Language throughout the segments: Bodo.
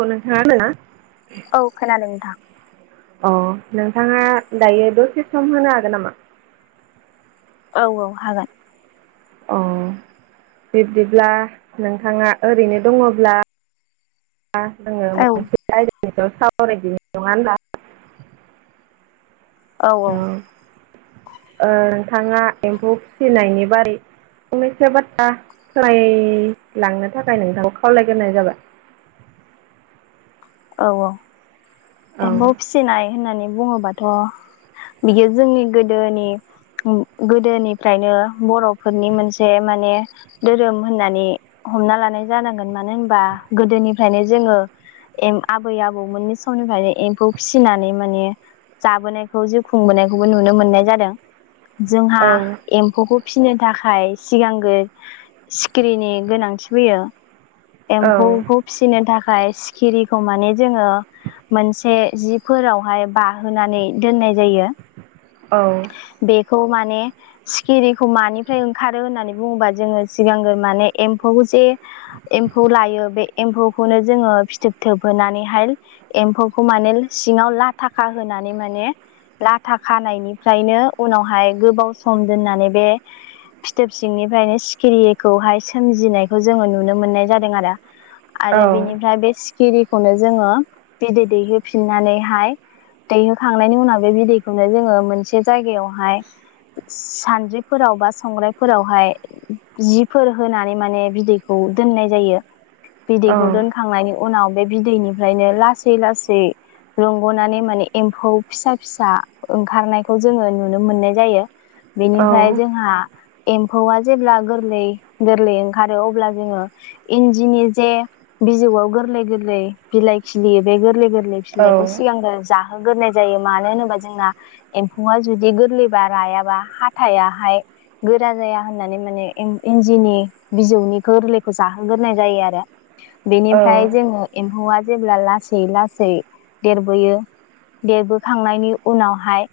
औ नोंथांआ [unintelligible] ना औ खोनादो नोंथां। अ नोंथाङा दायो दसे सम होनो हागोन नामा? औ औ हागोन अ बिब्दिब्ला नोंथाङा ओरैनो दङ'ब्ला आ जोङो मोनसे औ आायदानि सायाव सावरायदिनि नङा होनबा औ ओ नोंथाङा एम्फौ फिसिनायनि बारै फंनैस बाथ्रा सोलायलांनो थाखाय नोंथांखौ खावलायग्रोनाय जाबाय। औ औ। औ एम्फौ फिसिनाय होननानै बुङोबाथ' बियो जोंनि गोदोनि गोदोनिफ्रायनो बर'फोरनि मोनसे माने दोरोम होननानै हमना लानाय जानांगोन मानो ओनबा गोदोनिफ्रायनो जोङो एम आबै आबौमोननि समनिफ्रायनो एम्फौ फिसिनानै माने जाबोनायखौ जिउ खुंबोनायखौबो नुनो मोननाय जादों जोंहा औ एम्फौखौ फिसिनो थाखाय सिगांगो सिखिरिनि गोनांथि फैयो। औ एम्फौखौ फिसिनो थाखाय सिखिरिखौ माने जोङो मोनसे जिफोरावहाय बाहोनानै दोननाय जायो। औ बेखौ माने सिखिरिखौ मानिफ्राय ओंखारो होननानै बुङोबा जोङो सिगांग्रो माने एम्फौ जे एम्फौ लायो बे एम्फौखौनो जोङो फिथोब थोबहोनानैहाय एम्फौखौ माने सिङाव लाथा खाहोनानै माने लाथा खानायनिफ्रायनो उनावहाय गोबाव सम दोननानै बे फिथोब सिंनिफ्रायनो सिखिरिखौहाय सोमजिनायखौ जोङो नुनो मोननाय जादों आरो आरो बिनिफ्राय बे सिखिरिखौनो जोङो बिदै दैहोफिननानैहाय दैहोखांनायनि उनाव बे बिदैखौनो जोङो मोनसे जायगायावहाय सानद्रिफोराव बा संग्रायफोरावहाय जि फोर होनानै माने बिदैखौ दोननाय जायो। औ बिदैखौ दोनखांनायनि उनाव बे बिदैनिफ्रायनो लासै लासै रंग'नानै माने एम्फौ फिसा फिसा ओंखारनायखौ जोङो नुनो मोननाय जायो। औ बेनिफ्राय जोंहा एम्फौआ जेब्ला गोरलै गोरलै ओंखारो अब्ला जोङो इन्दिनि जे बिजौआव गोरलै गोरलै बिलाइ खिलियो बे गोरलै गोरलै फिलायखौ सिगांनो जाहोगोनाय जायो मानो ओनोबा जोंना एम्फौआ जुदि गोरलैबा रायाबा हाथायाहाय गोरा जाया होननानै माने इन-इन्दिनि बिजौनिखौ गोरलैखौ जाहोग्रोनाय जायो आरो। बेनिफ्राय जोङो एम्फौआ जेब्ला लासै लासै देरबोयो देरबोखांनायनि उनावहाय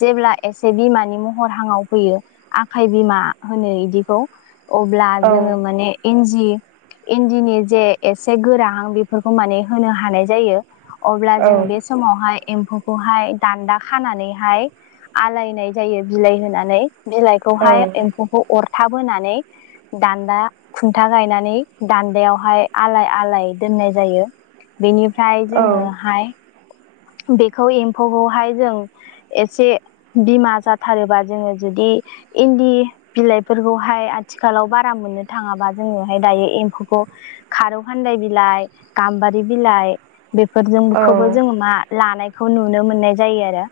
जेब्ला एसे बिमानि महर हाङाव फैयो आखाइ बिमा होनो इदिखौ अब्ला जोङो माने इन्जि इन्दिनि जे एसे गोराहां बेफोरखौ माने होनो हानाय जायो। अब्ला जोङो बे समावहाय एम्फौखौहाय दान्दा खानानैहाय आलायनाय जायो बिलाइ होनानै औ बिलाइखौहाय एम्फौखौ अरथाब होनानै दान्दा खुन्था गायनानै दान्दायावहाय आलाय आलाय दोननाय जायो बेनिफ्राय औ जोङोहाय बेखौ एम्फौखौहाय जों एसे बिमा जाथारोबा जोङो जुदि इन्दि बिलाइफोरखौहाय आथिखालाव बारा मोननो थाङाबा जोङोहाय दायो एम्फौखौ खारौ खान्दाय बिलाइ गाम्बारि बिलाइ औ बेफोरजोंखौबो जों मा लानायखौ नुनो मोननाय जायो आरो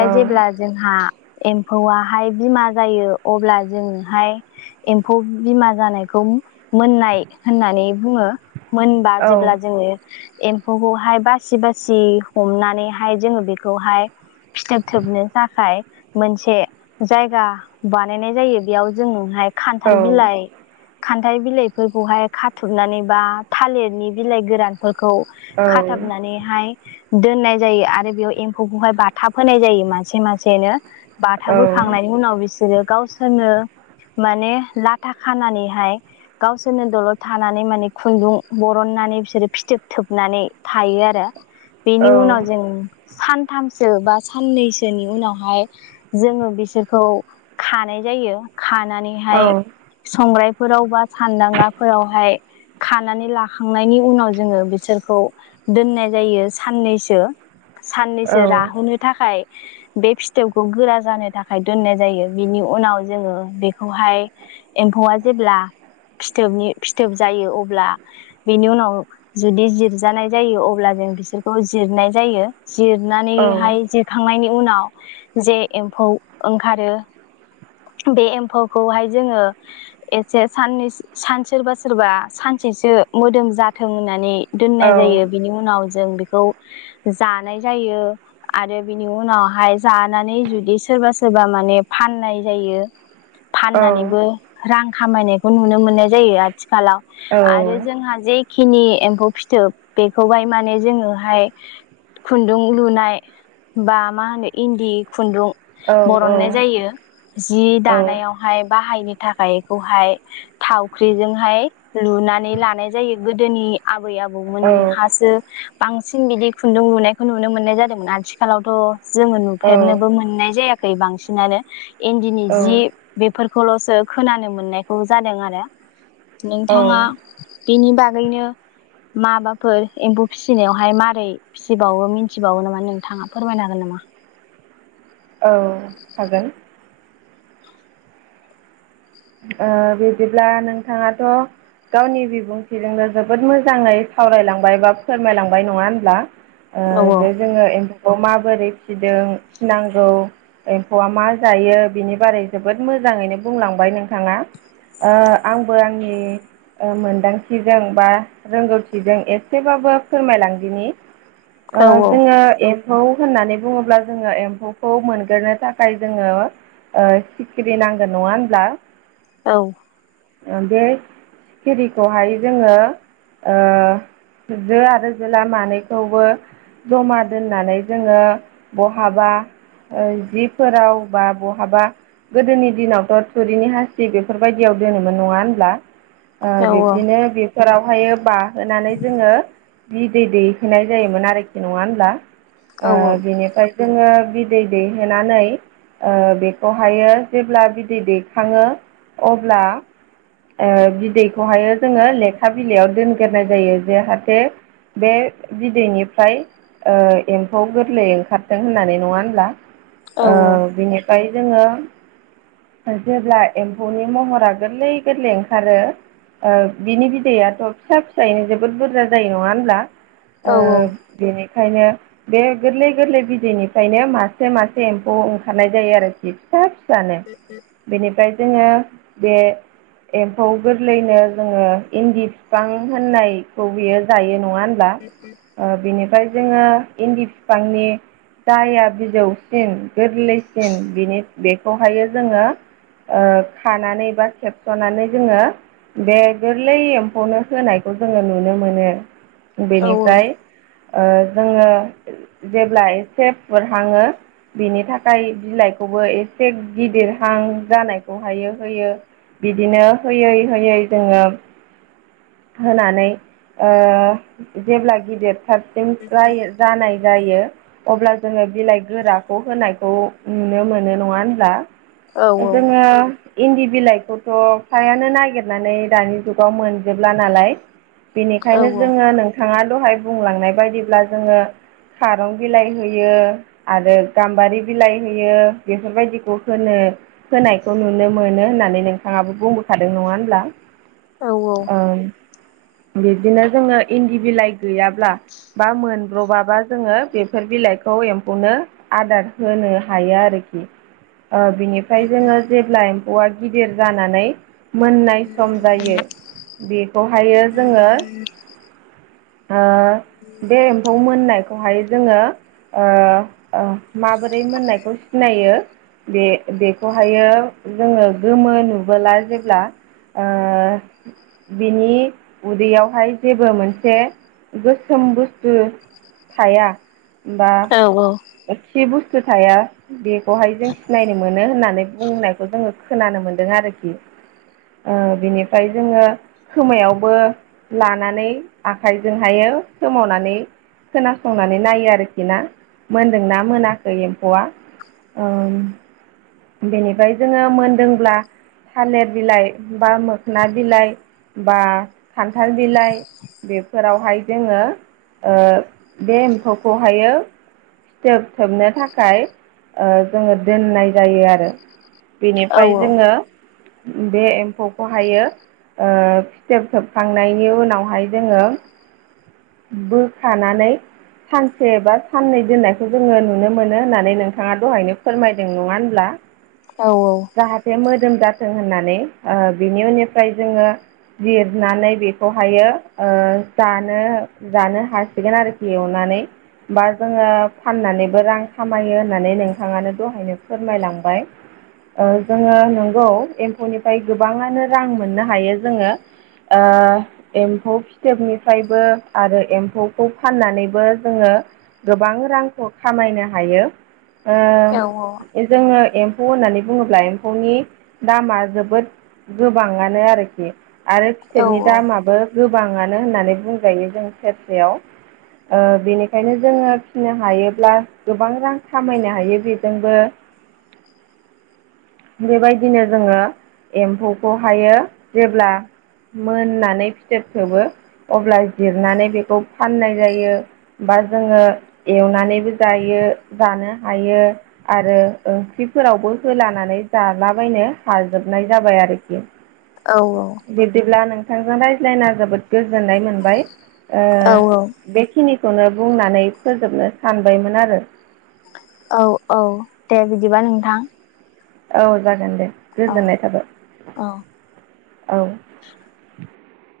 औ जेब्ला जोंहा एम्फौआहाय बिमा जायो अब्ला जोंहाय एम्फौ बिमा जानायखौ मोननाय होननानै बुङो मोनबा जेब्ला जोङो एम्फौखौहाय बासि बासि हमनानैहाय जोङो बेखौहाय फिथोब थोबनो थाखाय मोनसे जायगा बानायनाय जायो बेयाव जोंनोहाय खान्थाल बिलाइ खान्थाइ बिलाइफोरखौहाय खाथबनानै बा थालिरनि बिलाइ गोरान खौ औ खाथाबनानैहाय दोननाय जायो आरो बेयाव एम्फौखौहाय बाथाब होनाय जायो मासे मासेनो बाथाब होखांनायनि उनाव बिसोरो गावसोरनो माने लाथा खानानैहाय गावसोरनो दलर थानानै माने खुन्दुं बरननानै बिसोर फिथोब थोबनानै थायो आरो बेनि उनाव जों सानथामसो बा साननैसोनि उनावहाय जोङो बिसोरखौ खानाय जायो खानानैहाय संग्रायफोराव बा सानदांगाफोरावहाय खानानै लाखांनायनि उनाव जोङो बिसोरखौ दोननाय जायो साननैसो साननैसो राहोनो थाखाय बे फिथोबखौ गोरा जानो थाखाय दोननाय जायो बिनि उनाव जोङो बेखौहाय एम्फौआ जेब्ला फिथोबनि फिथोब जायो अब्ला बेनि उनाव जुदि जिरजानाय जायो अब्ला जों बिसोरखौ जिरनाय जायो औ जिरनानैहाय जि खांनायनि उनाव जे एम्फौ ओंखारो बे एम्फौखौहाय जोङो एसे साननै सान सोरबा सोरबा सानसेसो मोदोम जाथों होननानै नै दोननाय जायो बिनि उनाव जों बेखौ जानाय जायो। आरो बिनि उनावहाय जानानै जुदि सोरबा सोरबा माने फाननाय जायो। [inaudible] फाननानैबो रां खामायनायखौ नुनो मोननाय जायो आथिखालाव आरो जोंहा जे खिनि एम्फौ फिथोब बेखौहाय माने जोङोहाय खुन्दुं लुनाय बा मा होनो इन्दि खुन्दुं बरननाय जायो जि दानायावहाय बाहायनो थाखाय बेखौहाय थावख्रिजोंहाय लुनानै लानाय जायो गोदोनि आबै आबौमोनहासो बांसिन बिदि खुन्दुं लुनायखौ नुनो मोननाय जादोंमोन आथिखालावथ' जोङो नुफेरनोबो मोननाय जायाखै बांसिनानो इन्दिनि जि बेफोरखौल'सो खोनानो मोननायखौ जादों आरो औ नोंथाङा बिनि बागैनो माबाफोर एम्फौ फिसिनायावहाय मारै फिसिबावो मिन्थिबावो नामा नोंथाङा फोरमायनो हागोन नामा‌? औ हागोन। ओ बिदिब्ला नोंथाङाथ' गावनि बिबुंथिजोंनो जोबोद मोजाङै सावरायलांबाय बा फोरमायलांबाय नङा होनब्ला? ओ‌ औ बे जोङो एम्फौखौ माबोरै फिदों फिनांगौ एम्फौआ मा जायो बिनि बारै जोबोद मोजाङैनो बुंलांबाय नों थाङा ओ आंबो आंनि ओ मोनदांथिजों बा रोंगौथिजों एसेबाबो फोरमायलांदिनि ओ औ जोङो एम्फौ होननानै बुङोब्ला जोङो एम्फौखौ मोनग्रोनो थाखाय जोङो ओ सिखिरि नांगोन नङा होनब्ला? औ ओ बे सिखिरिखौहाय जोङो ओ जो आरो जोला मानैखौबो जमा दोननानै जोङो बहाबा ओ जिफोराव बा बहाबा गोदोनि दिनावथ' थुरिनि हास बेफोरबायदियाव दोनोमोन नङा होनब्ला? ओ औ बिब्दिनो बे रावहायो बाहोनानै जोङो बिदै दैहोनाय जायोमोन आरोखि। नङा होनब्ला? औ ओ बिनिफ्राय जोङो बिदै दैहोनानै ओ बेखौहायो जेब्ला बिदै दैखाङो अब्ला ओ बिदैखौहाय जोङो लेखा बिलाइयाव दोनग्रोनाय जायो जाहाथे बे बिदैनिफ्राय ओ एम्फौ गोरलै ओंखारदों होननानै नङा होनब्ला? औ ओ बिनिफ्राय जोङो जेब्ला एम्फौनि महरा गोरलै गोरलै ओंखारो ओ बिनि बिदैयाथ' फिसा फिसायैनो जोबोद बुरजा जायो नङा होनब्ला। औ ओ बेनिखायनो बे गोरलै गोरलै बिदैनिफ्रायनो मासे मासे एम्फौ ओंखारनाय जायो आरोखि फिसा फिसानो। [inaudible] बेनिफ्राय जोङो बे एम्फौ गोरलैनो जोङो इन्दि बिफां होननायखौ बियो जायो नङा होन ल्बा बेनिफ्राय जोङो इन्दि बिफांनि जाया बिजौसिन गोरलैसिन बिनि बेखौहाय जोङो खानानै बा खेबस'नानै जोङो बे गोरलै एम्फौनो होनायखौ जोङो नुनो मोनो। औ बेनिफ्राय ओ जोङो जेब्ला एसे फुरहांङो बिनि थाखाय बिलाइखौबो एसे गिदिरहां जानायखौहाय होयो। बिदिनो होयै होयै जोङो होनानै ओ जेब्ला गिदिरथारसिम जायो जानाय जायो अब्ला जोङो बिलाइ गोराखौ होनायखौ नुनो मोनो। नङा होनब्ला? औ जोङो इन्दि बिलाइखौथ' फ्रायानो नागिरनानै दानि जुगाव मोन जोबला नालाय बेनिखायनो जोङो नोंथाङा दहाय बुंलांनाय बायदिब्ला जोङो खारं बिलाइ होयो आरो गाम्बारि बिलाइ होयो। बेफोरबायदिखौ होनो होनायखौ नुनो मोनो होननानै नोंथाङाबो बुंबोखादों। नङा होनब्ला? औ औ। बिबदिनो जोङो इन्दि बिलाइ गैयाब्ला बा मोनब्र'बाबा जोङो बेफोर बिलाइखौ एम्फौनो आदार होनो हायो आरोखि‌। ओ बिनि ओमफ्राय जोङो जेब्ला एम्फौआ गिदिर जानानै मोननाय सम जायो बेखौहायो जोङो बे एम्फौ मोननाय खौहाय जोङो ओ ओ माबोरै मोननायखौ सिनायो बे बेखौहायो जोङो गोमो नुबोला जेब्ला ओ बिनि उदैयावहाय जेबो मोनसे गोसोम बुस्थु थाया बा खि बुस्थु थाया बेखौहाय जों सिनायनो मोनो होननानै बुंनायखौ जोङो खोनानो मोनदों आरोखि ओ बिनिफ्राय जोङो खोमायावबो लानानै आखाइजोंहायो सोमावनानै खोनासंनानै नायो आरोखि ना मोनदोंना मोनाखै एम्फौआ ओ बेनिफ्राय जोङो मोनदोंब्ला थालिर बिलाइ बा मोखना बिलाइ बा खान्थाल बिलाइ बेफोरावहाय जोङो बे एम्फौखौहायो फिथोब थोबनो थाखाय जोङो दोननाय जायो आरो बेनिफ्राय जोङो बे एम्फौखौहायो ओ फिथोब थोबखांनायनि उनावहाय जोङो बोखानानै सानसे बा साननै दोननायखौ जोङो नुनो मोनो होननानै नोंथाङा दहायनो फोरमायदों नङा होनब्ला [inaudible] औ औ। जाहाथे मोदोम जाथों होननानै बिनि उननिफ्राय जोङो जिरनानै बेखौहायो ओ जानो जानो हासिगोन आरोखि एवनानै। बा जोङो फाननानैबो रां खामायो होननानै नोंथाङानो दहायनो फोरमायलांबाय। ओ जोङो नंगौ एम्फौनिफ्राय गोबाङानो रां मोननो हायो जोङो। ओ एम्फौ फिथोबनिफ्रायबो आरो एम्फौखौ फाननानैबो जोङो गोबां रांखौ खामायनो हायो जोङो एम्फौ होननानै बुङोब्ला एम्फौनि दामा जोबोद गोबाङानो आरोखि आरो फिथोबनि दामाबो गोबाङानो होननानै बुंजायो जों सेरसेयाव बेनिखायनो जोङो फिनो हायोब्ला गोबां रां खामायनो हायो बेजोंबो [inaudible] बेबायदिनो जोङो एम्फौखौहायो जेब्ला मोननानै फिथोब थोबो अब्ला जिरनानै बेखौ फाननाय जायो बा जोङो एवनानैबो जायो जानो हायो आरो ओंख्रिफोरावबो होलानानै जालाबायनो हाजोबनाय जाबाय आरोखि औ औ बिदिब्ला नोंथांजों रायज्लायना जोबोद गोजोननाय मोनबाय औ बेखिनिखौनो बुंनानै फोजोबनो सानबायमोन आरो औ औ दे बिदिबा नोंथां औ जागोन दे औ गोजोननाय थाबाय औ औ